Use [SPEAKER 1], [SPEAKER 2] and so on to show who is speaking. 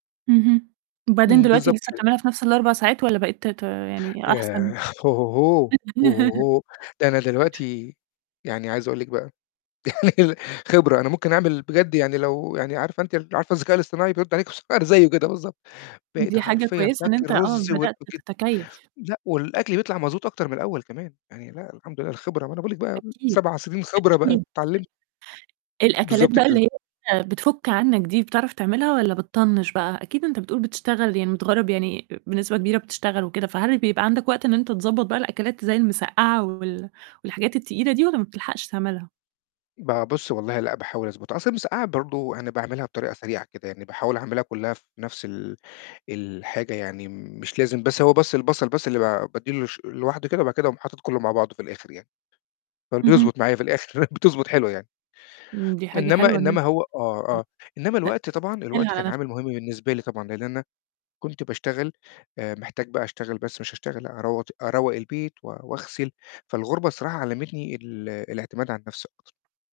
[SPEAKER 1] اهم. وبعدين
[SPEAKER 2] إمم
[SPEAKER 1] دلوقتي
[SPEAKER 2] بالضبط
[SPEAKER 1] لسه
[SPEAKER 2] كده.
[SPEAKER 1] بتعملها في نفس ال4 ساعات والّا بقيت ت ت يعني
[SPEAKER 2] ياه!
[SPEAKER 1] أحسن؟
[SPEAKER 2] هو هو هو! هو هو هو. ده أنا دلوقتي يعني عايز اقول لِك بقى يعني خبرة أنا ممكن أعمل بجد يعني لو يعني عارفة أنتِ ال عارفة الذكاء الاصطناعي بيرد عليكِ بصوت انا زيه كده بالضبط، بقيت
[SPEAKER 1] دي حاجة
[SPEAKER 2] حرفيًا
[SPEAKER 1] كويسة إن
[SPEAKER 2] تاكل
[SPEAKER 1] أنت آه،
[SPEAKER 2] الرز و
[SPEAKER 1] بدأت
[SPEAKER 2] [unintelligible]
[SPEAKER 1] تتكيّف.
[SPEAKER 2] لأ والأكل بيطلع مضبوط أكتر من الأول كمان، يعني لا الحمد لله الخبرة ما أنا باقول لِك بقى
[SPEAKER 1] أكيد،
[SPEAKER 2] 7 سنين خبرة بقى
[SPEAKER 1] أكيد.
[SPEAKER 2] اتعلمت.
[SPEAKER 1] [unintelligible] الأكلات
[SPEAKER 2] بالضبط
[SPEAKER 1] بقى اللي
[SPEAKER 2] كده.
[SPEAKER 1] هي بتفُك عنك دي بتعرف تعملها والّا بتطنّش بقى؟ أكيد أنت بتقول بتشتغل يعني متغرّب، يعني أ بنسبة كبيرة بتشتغل وكده فهل بيبقى عندك وقت إن أنت تضبّط بقى الأكلات زي المِسقّعة وال والحاجات التقيلة دي والّا ما بتلحقش تعملها؟
[SPEAKER 2] ب بصّي والله لأ باحاول أضبطها، أصل المِسقّعة برضه أنا باعملها بطريقة سريعة كده، يعني باحاول اعملها كلها في نفس ال الحاجة، يعني مش لازم بس هو بس البصل بس اللي ب بادّي له ش لوحده كده، وبعد كده اقوم حاطط كله مع بعضه في الآخر يعني. فال
[SPEAKER 1] اهم.
[SPEAKER 2] بيضبط معايا في الآخر بتضبط حلوة يعني.
[SPEAKER 1] إمم دي حاجة
[SPEAKER 2] إنما
[SPEAKER 1] حلوة إن
[SPEAKER 2] إنما
[SPEAKER 1] أنت
[SPEAKER 2] هو آه،
[SPEAKER 1] [unintelligible]
[SPEAKER 2] آه إنما
[SPEAKER 1] تأت
[SPEAKER 2] الوقت طبعًا، الوقت
[SPEAKER 1] تسهّلها
[SPEAKER 2] كان
[SPEAKER 1] على نفس
[SPEAKER 2] عامل مهم بالنسبة لي طبعًا لإن أنا كنت باشتغل آآ، محتاج بقى اشتغل بس مش اشتغل أرود أروّق البيت و واغسل، فالغُربة الصراحة علمتني ال الاعتماد على النفس أكتر.